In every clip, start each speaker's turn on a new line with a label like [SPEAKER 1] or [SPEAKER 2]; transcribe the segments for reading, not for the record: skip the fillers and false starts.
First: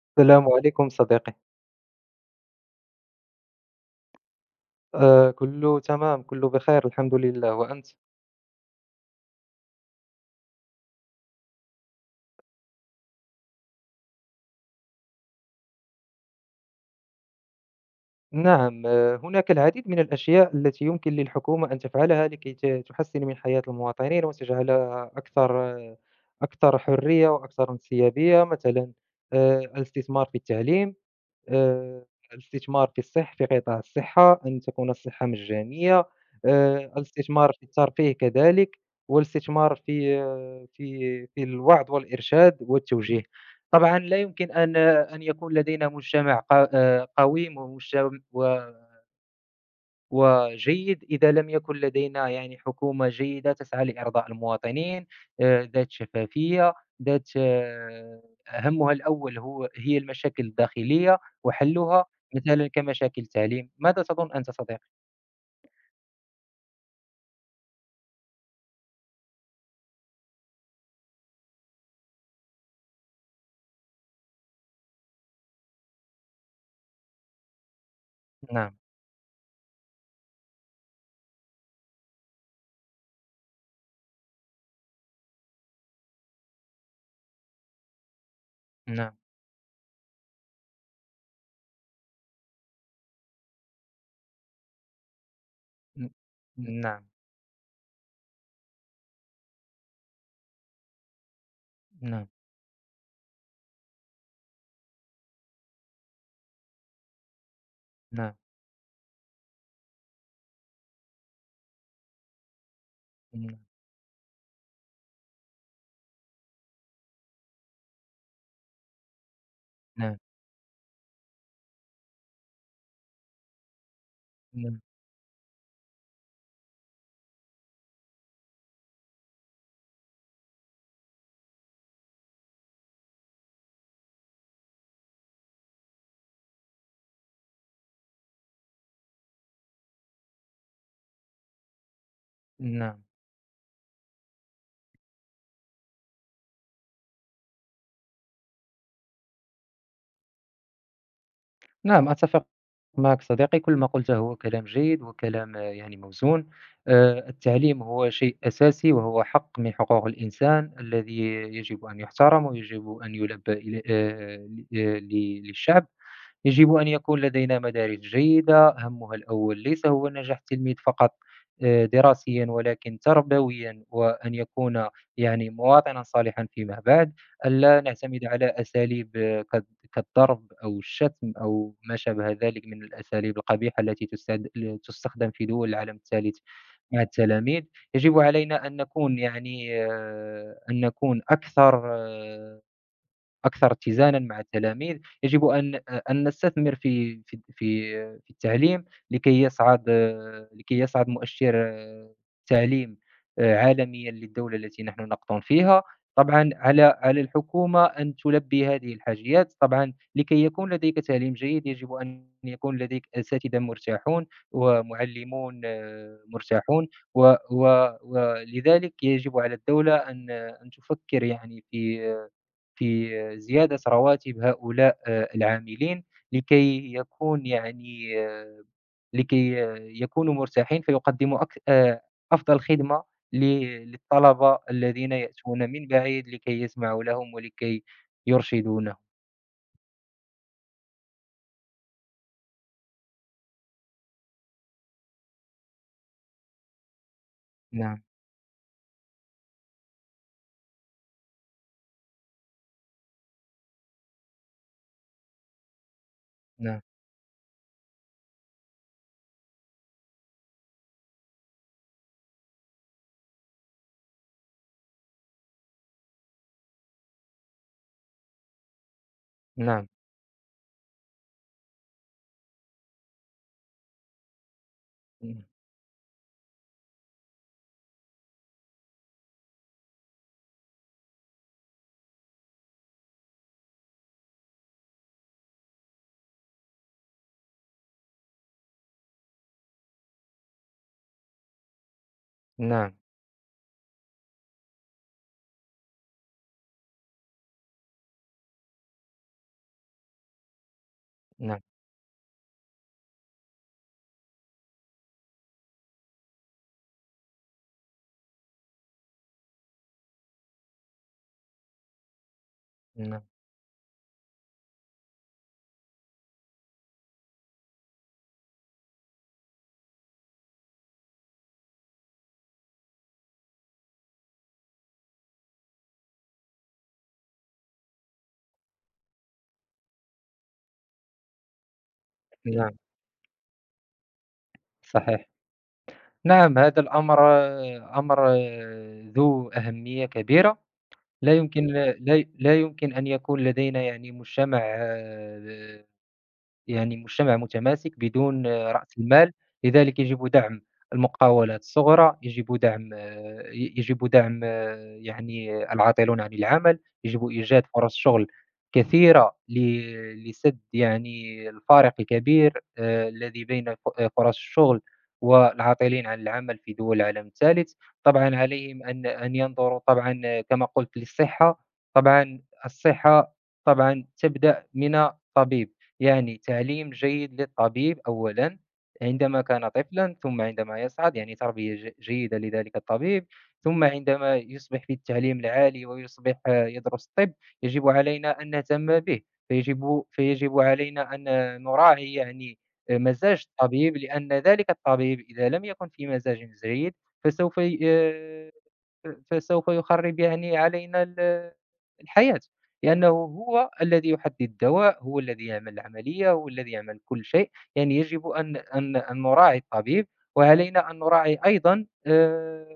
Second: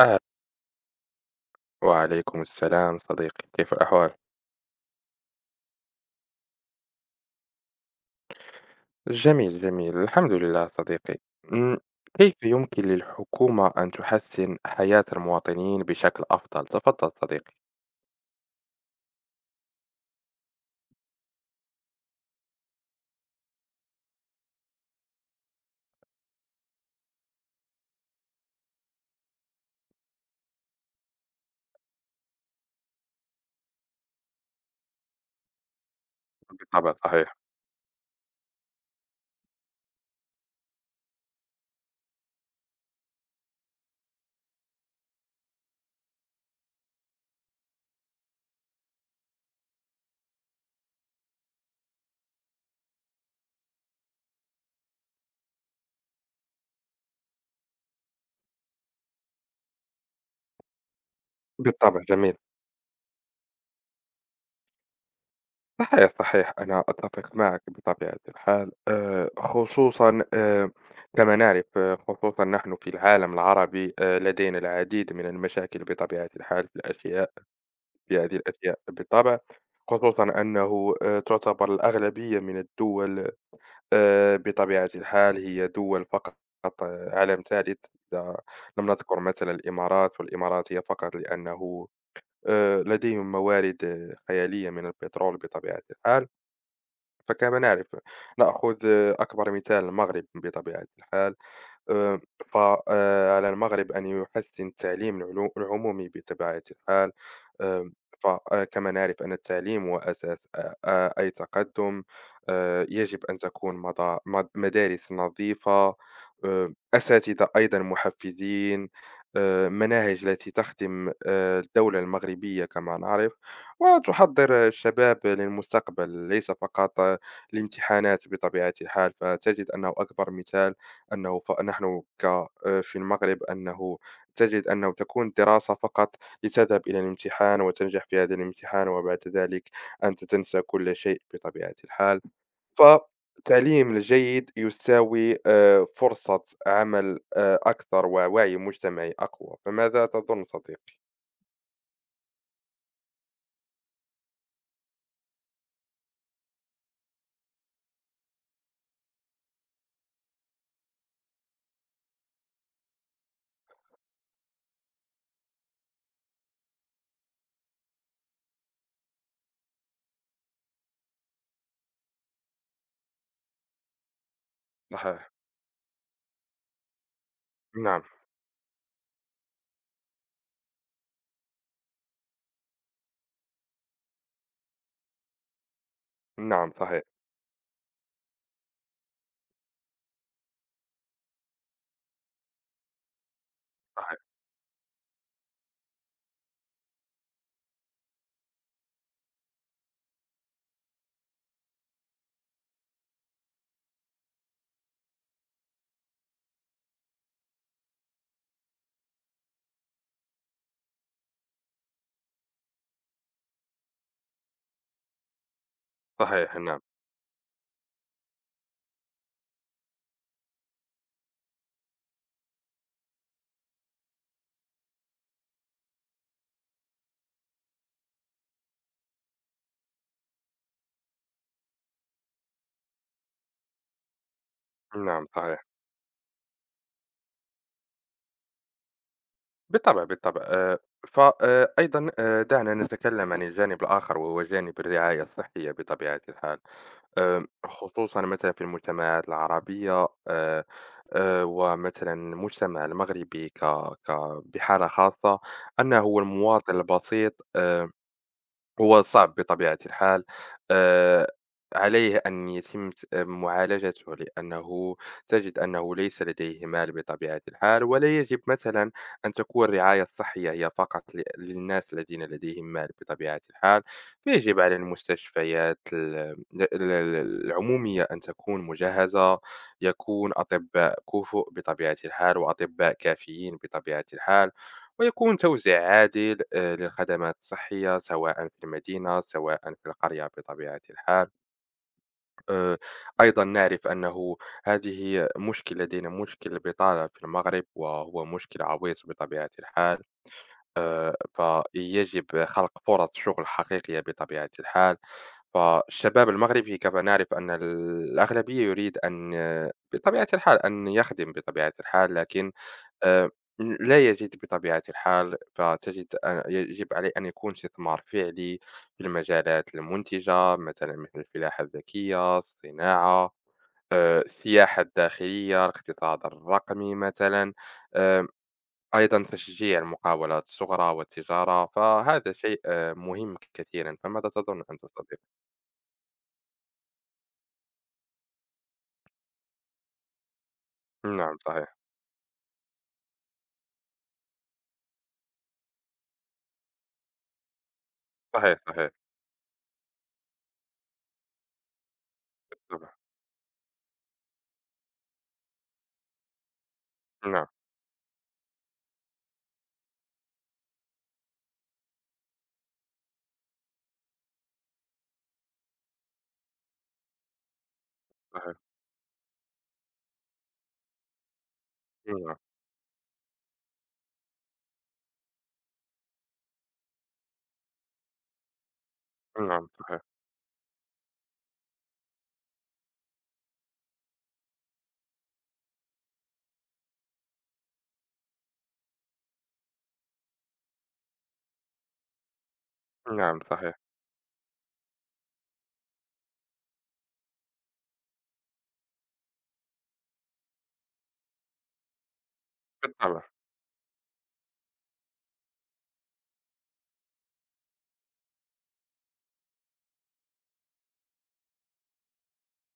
[SPEAKER 1] أهلا.
[SPEAKER 2] السلام عليكم صديقي.
[SPEAKER 1] وعليكم السلام صديقي، كيف الأحوال؟
[SPEAKER 2] كله تمام كله بخير الحمد لله وأنت؟
[SPEAKER 1] جميل جميل، الحمد لله صديقي. أمم، كيف يمكن للحكومة أن تحسن حياة المواطنين بشكل أفضل؟ تفضل صديقي.
[SPEAKER 2] نعم. هناك العديد من الأشياء التي يمكن للحكومة أن تفعلها لكي تحسن من حياة المواطنين وتجعلها أكثر أكثر حرية وأكثر انسيابية مثلا. الاستثمار في التعليم. آآ الاستثمار في الصح في قطاع الصحة، أن تكون الصحة مجانية.
[SPEAKER 1] بالطبع صحيح.
[SPEAKER 2] الاستثمار في الترفيه كذلك، والاستثمار في الوعظ والإرشاد والتوجيه. طبعًا لا يمكن أن يكون لدينا مجتمع ق قويم ومجت و وجيد إذا لم يكن لدينا يعني حكومة جيدة تسعى لإرضاء المواطنين، ذات شفافية، ذات همها الأول هي المشاكل الداخلية
[SPEAKER 1] بالطبع
[SPEAKER 2] وحلها،
[SPEAKER 1] جميل.
[SPEAKER 2] مثلًا كمشاكل التعليم. ماذا تظن أنت صديقي؟
[SPEAKER 1] صحيح صحيح، أنا أتفق معك بطبيعة الحال خصوصا كما نعرف خصوصا نحن في العالم العربي، لدينا العديد من المشاكل بطبيعة الحال في الأشياء، بهذه
[SPEAKER 2] نعم،
[SPEAKER 1] الأشياء بالطبع، خصوصًا أنه تعتبر الأغلبية من الدول بطبيعة الحال هي دول فقط، عالم ثالث، إذا لم
[SPEAKER 2] نعم،
[SPEAKER 1] نذكر مثلًا الإمارات، والإمارات هي فقط لأنه لديهم موارد خيالية من البترول بطبيعة
[SPEAKER 2] ن
[SPEAKER 1] الحال.
[SPEAKER 2] نعم،
[SPEAKER 1] فكما نعرف نأخذ أكبر مثال المغرب بطبيعة الحال. آآ
[SPEAKER 2] نعم،
[SPEAKER 1] ف على المغرب أن يحسّن التعليم العمومي بطبيعة الحال. آمم
[SPEAKER 2] نعم،
[SPEAKER 1] فكما نعرف أن التعليم هو أساس أ أ أي تقدُّم. يجب أن
[SPEAKER 2] نعم،
[SPEAKER 1] تكون مضا مد مدارس نظيفة، أساتذة أيضًا مُحفّزين،
[SPEAKER 2] نعم،
[SPEAKER 1] مناهج التي تخدم الدولة المغربية كما نعرف، وتُحضّر
[SPEAKER 2] نعم،
[SPEAKER 1] الشباب للمستقبل، ليس فقط الامتحانات بطبيعة الحال. فتجد أنه أكبر مثال أنه فنحن ك في المغرب أنه تجد أنه تكون الدراسة فقط لتذهب إلى الامتحان وتنجح في هذا الامتحان، وبعد ذلك أنت تنسى كل شيء بطبيعة الحال.
[SPEAKER 2] نعم.
[SPEAKER 1] فالتعليم الجيد يساوي فرصة عمل أكثر ووعي مجتمعي أقوى. فماذا تظن صديقي؟
[SPEAKER 2] نعم، أتفق معك صديقي. كل ما قُلته هو كلام جيد وكلام يعني موزون. التعليم هو شيء أساسي وهو حق من حقوق الإنسان الذي يجب أن يُحترم ويجب أن يُلبّى إلي ل ل آه، للشعب. يجب أن يكون لدينا مدارس جيدة، همها الأول ليس هو نجاح التلميذ فقط دراسيًا ولكن تربويًا، وأن يكون
[SPEAKER 1] صحيح،
[SPEAKER 2] يعني مواطنًا صالحًا فيما بعد، ألا
[SPEAKER 1] نعم.
[SPEAKER 2] نعتمد على أساليب ك كالضرب أو الشتم أو ما شابه ذلك من الأساليب القبيحة التي تستد ل تستخدم في دول العالم الثالث
[SPEAKER 1] نعم صحيح.
[SPEAKER 2] مع التلاميذ. يجب علينا أن نكون يعني أن نكون أكثر أكثر
[SPEAKER 1] صحيح.
[SPEAKER 2] اتزانا مع التلاميذ. يجب أن نستثمر في في التعليم لكي يصعد، لكي يصعد مؤشر التعليم عالميًا للدولة التي نحن نقطن فيها. طبعًا على الحكومة أن تلبي هذه الحاجيات. طبعًا لكي يكون لديك تعليم جيد يجب أن يكون لديك أساتذة مرتاحون ومعلمون
[SPEAKER 1] صحيح، نعم.
[SPEAKER 2] مرتاحون، و و ولذلك يجب على الدولة أن تفكر يعني في زيادة رواتب هؤلاء العاملين لكي يكون يعني آه، لكي آه، يكونوا مرتاحين فيقدموا أك أفضل خدمة ل للطلبة الذين
[SPEAKER 1] نعم صحيح.
[SPEAKER 2] يأتون من بعيد لكي يسمعوا لهم ولكي يرشدونهم.
[SPEAKER 1] بالطبع، بالطبع. ف أيضًا دعنا نتكلّم عن الجانب الآخر وهو جانب الرعاية الصحية بطبيعة الحال.
[SPEAKER 2] نعم،
[SPEAKER 1] خصوصًا مثلًا في المجتمعات العربية، ومثلًا المجتمع المغربي ك ك بحالة خاصة، أنه هو المواطن
[SPEAKER 2] نعم،
[SPEAKER 1] البسيط هو صعب بطبيعة الحال. آآ، عليه أن يتم معالجته لأنه تجد أنه ليس لديه مال بطبيعة الحال، ولا يجب مثلًا أن تكون
[SPEAKER 2] نعم،
[SPEAKER 1] الرعاية الصحية هي فقط للناس الذين لديهم مال بطبيعة الحال. فيجب على
[SPEAKER 2] إمم،
[SPEAKER 1] المستشفيات ال العمومية أن تكون مجهزة، يكون أطباء كُفؤ بطبيعة الحال، وأطباء كافيين بطبيعة الحال. ويكون توزيع عادل للخدمات الصحية سواء في المدينة سواء في القرية بطبيعة الحال. آه،
[SPEAKER 2] نعم،
[SPEAKER 1] أيضا نعرف أنه هذه مشكل لدينا مشكل البطالة في المغرب وهو مشكل عويص بطبيعة الحال.
[SPEAKER 2] نعم،
[SPEAKER 1] فيجب خلق فرص شغل حقيقية بطبيعة الحال. فالشباب المغربي كما نعرف أن الأغلبية يريد أن بطبيعة الحال أن يخدم بطبيعة الحال، لكن
[SPEAKER 2] نعم،
[SPEAKER 1] آآ، ل لا يجد بطبيعة الحال. فتجد أ يجب عليه أن يكون استثمار فعلي في المجالات المنتجة، مثلًا مثل الفلاحة الذكية، الصناعة، السياحة الداخلية، الاقتصاد الرقمي مثلًا، آآ، أيضًا تشجيع المقاولات الصغرى والتجارة. فهذا شيء
[SPEAKER 2] نعم،
[SPEAKER 1] مهم كثيرًا. فماذا تظن أنت
[SPEAKER 2] صحيح.
[SPEAKER 1] صديقي؟
[SPEAKER 2] نعم، هذا الأمر أمر ذو أهمية كبيرة. لا
[SPEAKER 1] نعم
[SPEAKER 2] يمكن
[SPEAKER 1] صحيح.
[SPEAKER 2] لا لا يمكن أن يكون لدينا يعني مجتمع يعني مجتمع متماسك بدون
[SPEAKER 1] صحيح. صحيح.
[SPEAKER 2] رأس المال. لذلك يجب دعم المقاولات الصغرى، يجب
[SPEAKER 1] بالطبع،
[SPEAKER 2] دعم آه، ي يجب دعم العاطلون عن العمل. يجب
[SPEAKER 1] نعم.
[SPEAKER 2] إيجاد فرص شغل كثيرة لسد يعني الفارق الكبير الذي بين ف آه، فرص الشغل والعاطلين عن العمل في دول العالم الثالث. طبعًا
[SPEAKER 1] صحيح،
[SPEAKER 2] عليهم أن ينظروا طبعًا كما قلت للصحة.
[SPEAKER 1] نعم.
[SPEAKER 2] طبعًا الصحة طبعًا تبدأ من طبيب. يعني تعليم جيد للطبيب أولًا عندما
[SPEAKER 1] نعم
[SPEAKER 2] كان
[SPEAKER 1] صحيح.
[SPEAKER 2] طفلًا، ثم عندما يصعد يعني تربية جيدة لذلك الطبيب. ثم عندما يصبح في التعليم العالي ويصبح يدرس الطب يجب علينا أن نهتم به. فيجب علينا أن نراعي يعني
[SPEAKER 1] نعم
[SPEAKER 2] مزاج
[SPEAKER 1] صحيح.
[SPEAKER 2] الطبيب، لأن ذلك الطبيب إذا لم يكن في مزاج جيد فسوف ي آه، فسوف يخرب يعني علينا الحياة، لأنه
[SPEAKER 1] بالطبع،
[SPEAKER 2] هو الذي يحدد الدواء، هو الذي يعمل العملية، هو الذي يعمل كل شيء. يعني يجب أن نراعي الطبيب. وعلينا أن نراعي أيضًا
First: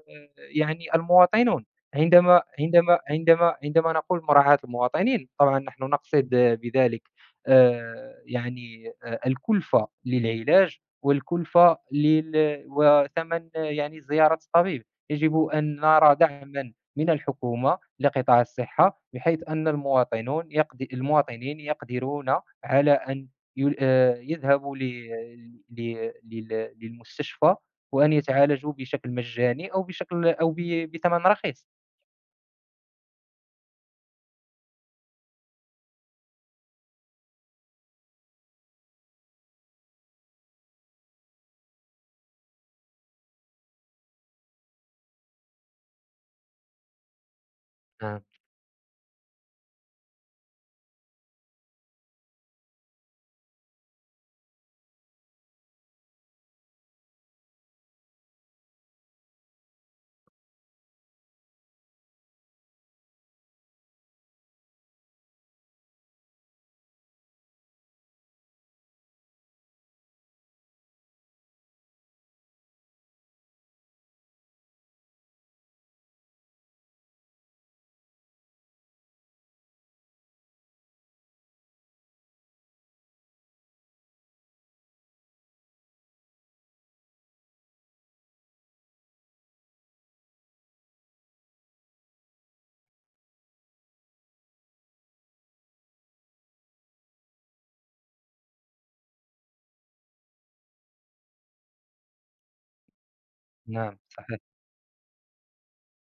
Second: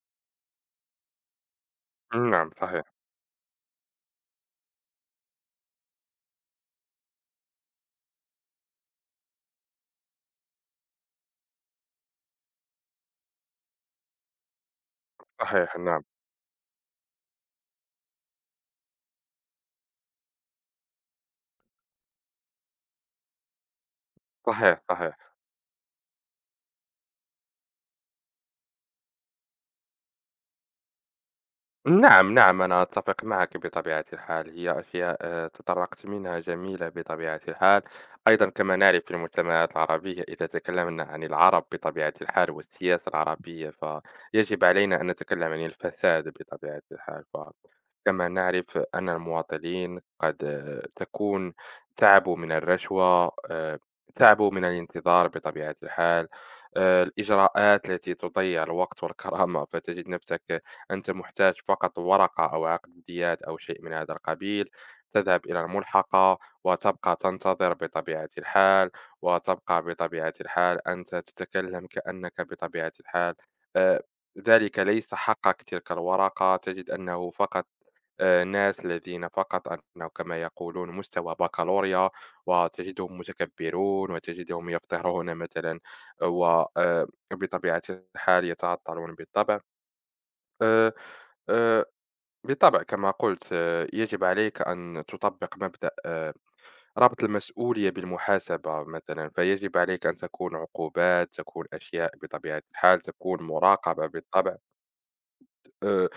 [SPEAKER 2] يعني المواطنون. عندما
[SPEAKER 1] نعم. صحيح،
[SPEAKER 2] عندما عندما عندما نقول مراعاة المواطنين، طبعًا نحن نقصد بذلك يعني الكلفة للعلاج والكلفة لل وثمن يعني زيارة الطبيب. يجب
[SPEAKER 1] صحيح،
[SPEAKER 2] أن
[SPEAKER 1] نعم.
[SPEAKER 2] نرى دعمًا من الحكومة لقطاع الصحة، بحيث أن المواطنون يقد المواطنين يقدرون على أن يل يذهبوا
[SPEAKER 1] صحيح،
[SPEAKER 2] ل
[SPEAKER 1] صحيح.
[SPEAKER 2] ل لل للمستشفى وأن يتعالجوا بشكل مجاني أو بشكل أو ب بثمن رخيص.
[SPEAKER 1] نعم، نعم، أنا أتّفق معك بطبيعة الحال، هي أشياء تطرّقت منها جميلة بطبيعة الحال. أيضًا كما نعرف في المجتمعات العربية، إذا تكلّمنا عن العرب بطبيعة الحال والسياسة العربية، فيجب علينا أن نتكلّم عن الفساد بطبيعة الحال.
[SPEAKER 2] نعم،
[SPEAKER 1] فكما نعرف أن المواطنين قد تكون تعبوا من الرشوة، تعبوا من الانتظار بطبيعة الحال، الإجراءات التي تضيّع الوقت والكرامة. فتجد نفْسك أنت محتاج فقط ورقة أو عقد امتياز أو شيء من هذا القبيل، تذهب إلى الملحقة وتبقى تنتظر بطبيعة الحال، وتبقى بطبيعة الحال أنت تتكلم كأنك بطبيعة الحال آه، ذلك ليس حقك تلك الورقة. تجد أنه فقط ناس الذين فقط أنه كما يقولون مستوى بكالوريا، وتجدهم متكبرون وتجدهم يفترون مثلا، وبطبيعة الحال يتعطلون بالطبع. آه، آه، بالطبع كما قلت، يجب عليك أن تطبق مبدأ ربط المسؤولية بالمحاسبة مثلا، فيجب عليك أن تكون عقوبات، تكون أشياء بطبيعة الحال، تكون
[SPEAKER 2] نعم،
[SPEAKER 1] مراقبة
[SPEAKER 2] صحيح،
[SPEAKER 1] بالطبع. آه،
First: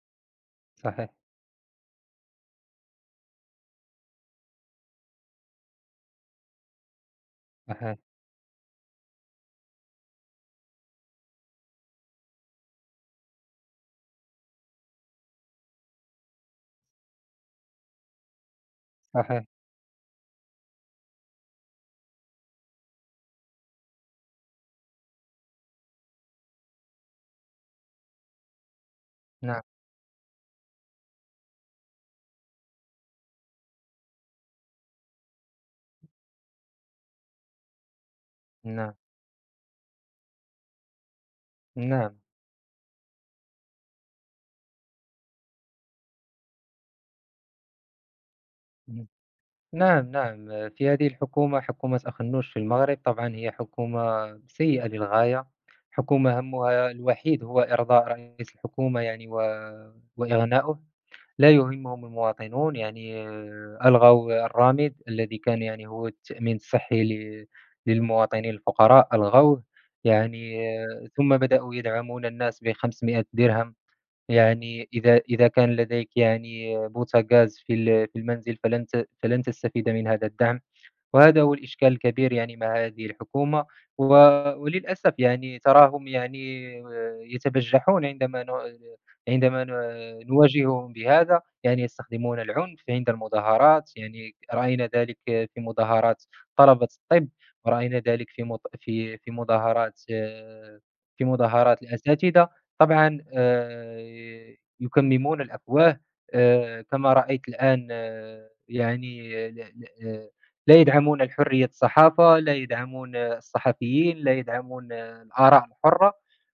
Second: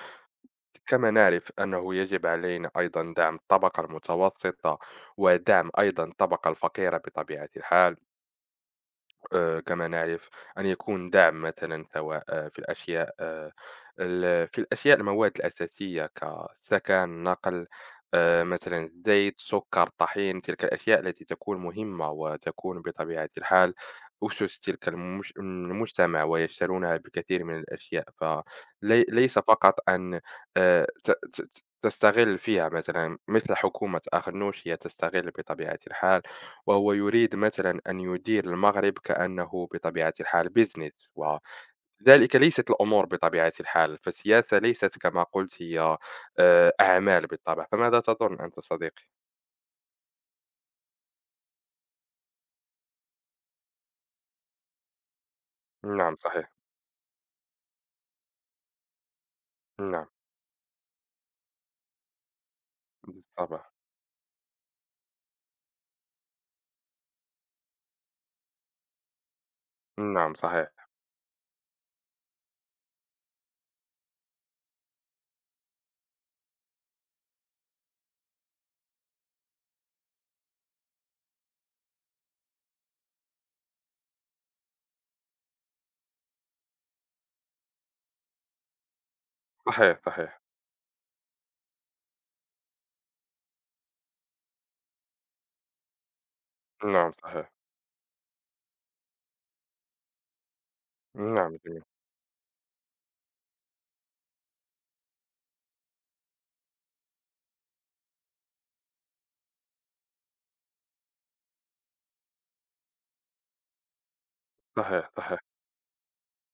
[SPEAKER 2] صحيح،
[SPEAKER 1] كما نعرف أنه يجب علينا أيضا دعم الطبقة المتوسطة ودعم أيضا الطبقة الفقيرة بطبيعة الحال.
[SPEAKER 2] صحيح،
[SPEAKER 1] كما نعرف أن يكون دعم مثلًا سواء في الأشياء ال في الأشياء المواد الأساسية كسكن، نقل، مثلًا زيت،
[SPEAKER 2] صحيح،
[SPEAKER 1] سكر، طحين، تلك الأشياء التي تكون مهمة وتكون بطبيعة الحال أُسُس تلك المجتمع ويشترونها بكثير من الأشياء. ليس
[SPEAKER 2] نعم،
[SPEAKER 1] فقط أن ت ت تستغل فيها، مثلًا مثل حكومة أخنوشيا تستغل بطبيعة الحال، وهو يريد مثلًا أن يدير المغرب
[SPEAKER 2] نعم،
[SPEAKER 1] كأنه بطبيعة الحال business.
[SPEAKER 2] نعم،
[SPEAKER 1] وذلك ليست الأمور بطبيعة الحال. فالسياسة ليست كما قلت هي أعمال بالطبع. فماذا تظن أنت صديقي؟
[SPEAKER 2] اهم، نعم، نعم. في هذه الحكومة، حكومة أخنُّوش في المغرب، طبعًا هي حكومة سيئة للغاية.
[SPEAKER 1] نعم
[SPEAKER 2] حكومة
[SPEAKER 1] صحيح.
[SPEAKER 2] هَمُّها الوحيد هو إرضاء رئيس الحكومة، يعني و
[SPEAKER 1] نعم
[SPEAKER 2] وإغناؤه. لا يهمهم المواطنون. يعني
[SPEAKER 1] بالطبع.
[SPEAKER 2] ألغوا الرامد الذي كان يعني هو التأمين الصحي للمواطنين الفقراء ألغوه.
[SPEAKER 1] نعم
[SPEAKER 2] يعني
[SPEAKER 1] صحيح.
[SPEAKER 2] ثم بدأوا يدعمون الناس ب500 درهم. يعني إذا كان لديك يعني بوتاغاز في المنزل فلن تستفيد من هذا الدعم. وهذا هو الإشكال الكبير يعني مع هذه الحكومة. و وللأسف يعني تراهم يعني يتبجحون عندما
[SPEAKER 1] صحيح. صحيح.
[SPEAKER 2] نواجههم بهذا. يعني يستخدمون العنف عند المظاهرات. يعني رأينا ذلك في مظاهرات طلبة
[SPEAKER 1] نعم
[SPEAKER 2] الطب،
[SPEAKER 1] صحيح.
[SPEAKER 2] ورأينا ذلك في مط في في مظاهرات في
[SPEAKER 1] نعم
[SPEAKER 2] مظاهرات
[SPEAKER 1] جميل.
[SPEAKER 2] الأساتذة. طبعًا يكممون الأفواه. كما رأيت الآن، آه، يعني ل ل آه، لا يدعمون الحرية الصحافة، لا يدعمون الصحفيين، لا يدعمون
[SPEAKER 1] صحيح، صحيح.
[SPEAKER 2] الآراء الحرة.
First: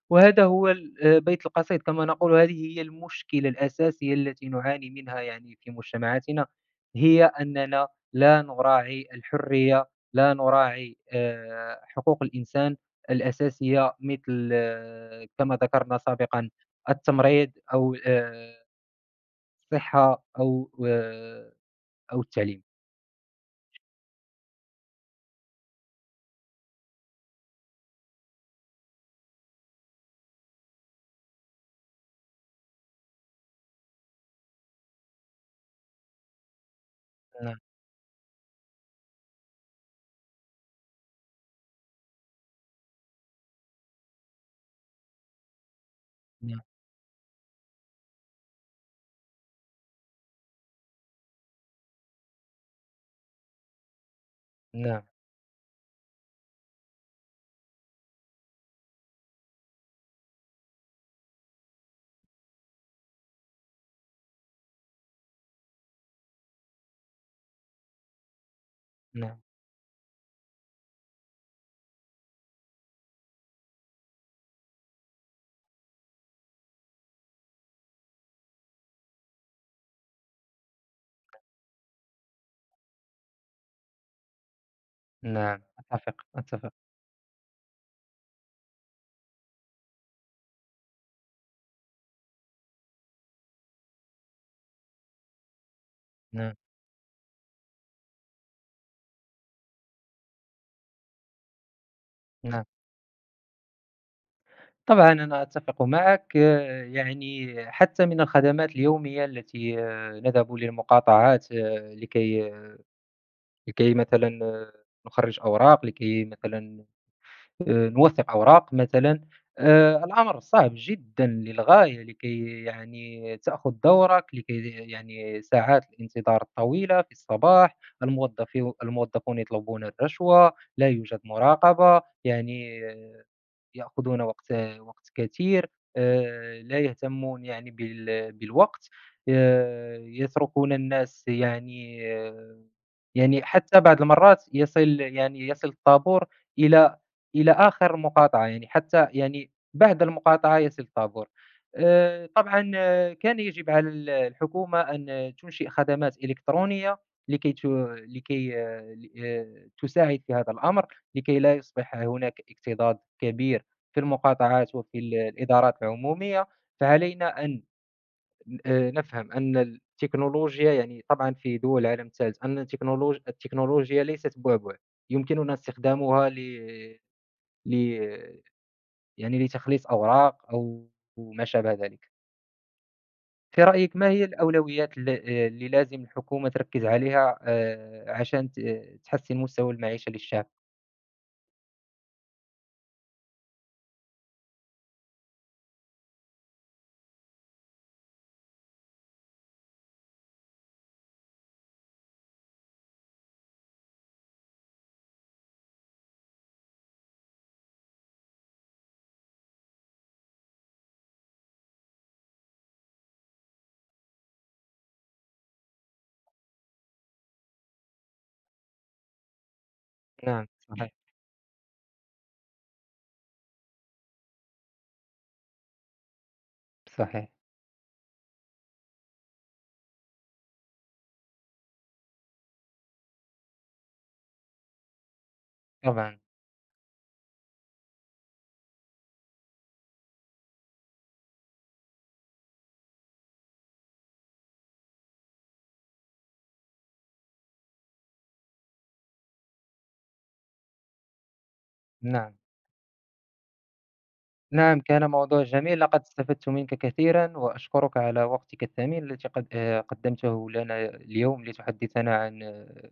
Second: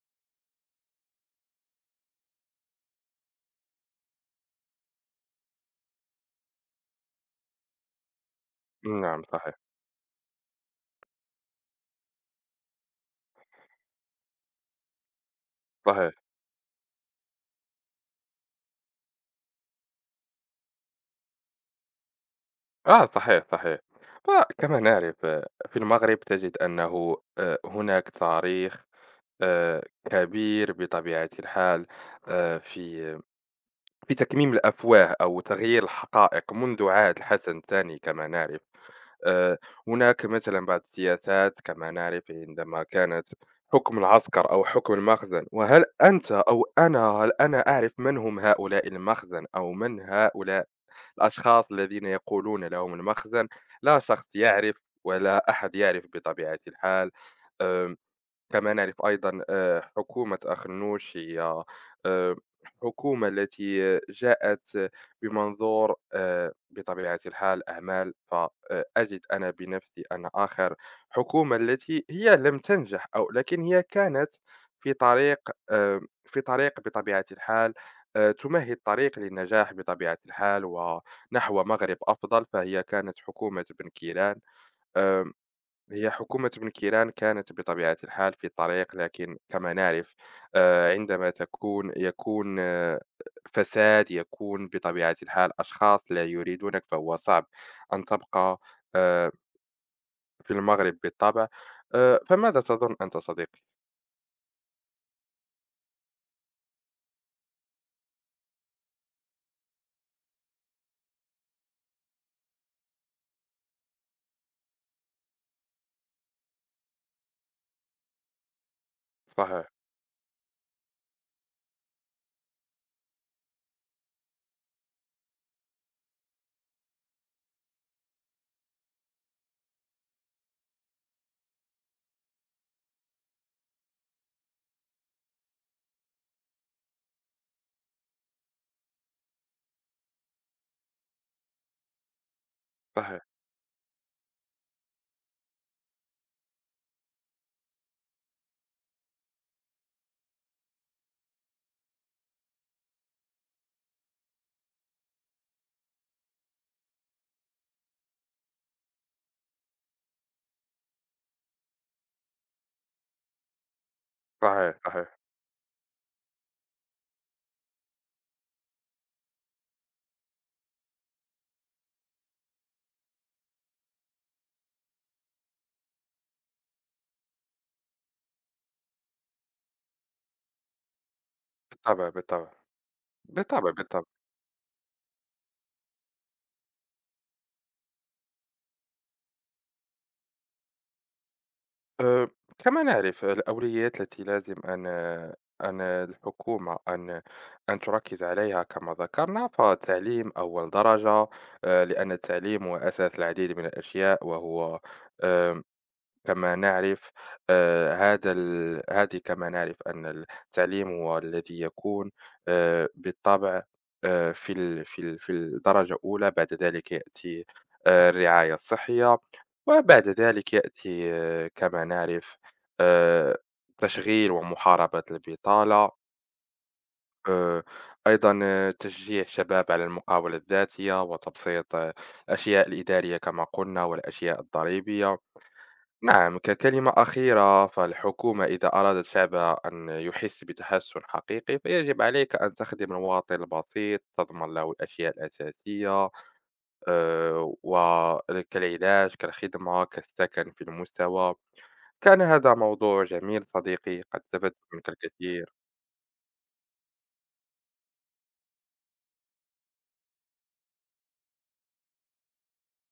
[SPEAKER 2] وهذا هو ال بيت القصيد كما نقول. وهذه هي المشكلة الأساسية التي نعاني منها يعني في مجتمعاتنا، هي أننا لا نراعي
[SPEAKER 1] نعم صحيح.
[SPEAKER 2] الحرية، لا نراعي حقوق الإنسان الأساسية مثل كما ذكرنا
[SPEAKER 1] صحيح.
[SPEAKER 2] سابقًا التمريض أو الصحة أو التعليم.
[SPEAKER 1] آه صحيح، صحيح. وكما نعرف في المغرب تجد أنه هناك تاريخ آآ، كبير بطبيعة الحال آآ، في في تكميم الأفواه أو تغيير الحقائق منذ عهد الحسن
[SPEAKER 2] نعم،
[SPEAKER 1] الثاني كما نعرف. آآ، هناك مثلًا بعض السياسات كما نعرف عندما كانت حكم العسكر أو حكم المخزن. وهل أنت
[SPEAKER 2] نعم،
[SPEAKER 1] أو أنا هل أنا أعرف من هم هؤلاء المخزن أو من هؤلاء الأشخاص الذين يقولون لهم المخزن؟ لا شخص يعرف
[SPEAKER 2] نعم،
[SPEAKER 1] ولا أحد يعرف بطبيعة الحال. آآ كما نعرف أيضًا حكومة أخنوش هي آآ حكومة التي جاءت بمنظور بطبيعة الحال أعمال. فأجد
[SPEAKER 2] نعم.
[SPEAKER 1] أنا بنفسي أن آخر حكومة التي هي لم تنجح، أو لكن هي كانت في طريق بطبيعة الحال تمهد طريق للنجاح بطبيعة الحال ونحو مغرب أفضل، فهي كانت حكومة بن كيران. آآ
[SPEAKER 2] نعم،
[SPEAKER 1] هي
[SPEAKER 2] أتفق،
[SPEAKER 1] حكومة ابن
[SPEAKER 2] أتفق،
[SPEAKER 1] كيران كانت بطبيعة الحال في الطريق، لكن كما نعرف عندما يكون فساد، يكون بطبيعة الحال أشخاص لا
[SPEAKER 2] نعم،
[SPEAKER 1] يريدونك، فهو صعب أن تبقى آه، في المغرب بالطبع. فماذا
[SPEAKER 2] نعم.
[SPEAKER 1] تظن أنت صديقي؟
[SPEAKER 2] طبعًا أنا أتفق معك. يعني حتى من الخدمات اليومية التي نذهب للمقاطعات لكي مثلًا نخرّج أوراق، لكي مثلًا نوثّق أوراق مثلًا.
[SPEAKER 1] صحيح
[SPEAKER 2] الأمر صعب جدًا للغاية لكي يعني تأخذ دورك، لكي يعني ساعات الانتظار الطويلة في الصباح. الموظفون يطلبون الرشوة، لا يوجد مراقبة. يعني يأخذون وقت كثير. لا يهتمون يعني بالوقت. يتركون الناس يعني،
[SPEAKER 1] صحيح.
[SPEAKER 2] يعني حتى بعض المرات يصل يعني يصل الطابور إلى، إلى آخر مقاطعة. يعني حتى يعني بعد المقاطعة يصل الطابور. طبعًا كان يجب على الحكومة أن تنشئ خدمات إلكترونية لكي ت لكي تساعد في هذا الأمر، لكي لا يصبح هناك اكتظاظ كبير في المقاطعات
[SPEAKER 1] صحيح
[SPEAKER 2] وفي
[SPEAKER 1] صحيح.
[SPEAKER 2] الإدارات العمومية. فعلينا أن نفهم أن التكنولوجيا، يعني طبعًا في دول العالم الثالث، أن التكنولوجيا ليست بُعبُع. يمكننا استخدامها ل ل يعني لتخليص أوراق أو ما شابه
[SPEAKER 1] بالطبع
[SPEAKER 2] ذلك.
[SPEAKER 1] بالطبع.
[SPEAKER 2] في
[SPEAKER 1] بالطبع
[SPEAKER 2] رأيك
[SPEAKER 1] بالطبع.
[SPEAKER 2] ما هي الأولويات ال اللي لازم الحكومة تركّز عليها عشان ت آه، تحسّن مستوى المعيشة للشعب؟
[SPEAKER 1] آآ، كما نعرف الأولويات التي لازم أن الحكومة أن تركّز عليها كما ذكرنا، فالتعليم أول درجة. لأن التعليم هو أساس العديد من الأشياء وهو آمم كما نعرف. هذا ال هذه كما نعرف أن التعليم هو الذي يكون بالطبع في الدرجة الأولى. بعد ذلك يأتي الرعاية الصحية، وبعد
[SPEAKER 2] نعم،
[SPEAKER 1] ذلك
[SPEAKER 2] صحيح.
[SPEAKER 1] يأتي كما نعرف آآ تشغيل ومحاربة البطالة،
[SPEAKER 2] صحيح.
[SPEAKER 1] آآ أيضًا تشجيع الشباب على المقاولة الذاتية وتبسيط الأشياء الإدارية كما قلنا والأشياء الضريبية.
[SPEAKER 2] طبعًا،
[SPEAKER 1] نعم، ككلمة أخيرة، فالحكومة إذا أرادت شعبها أن يحس بتحسن حقيقي، فيجب عليك أن تخدم المواطن البسيط، تضمن له الأشياء الأساسية آه، و- كالعلاج كالخدمة كالسكن في المستوى. كان
[SPEAKER 2] نعم.
[SPEAKER 1] هذا موضوع جميل صديقي، قد استفدت
[SPEAKER 2] نعم،
[SPEAKER 1] منك
[SPEAKER 2] كان موضوع
[SPEAKER 1] الكثير.
[SPEAKER 2] جميل. لقد استفدت منك كثيرًا، وأشكرك على وقتك الثمين التي قد قدمته لنا اليوم لتحدثنا عن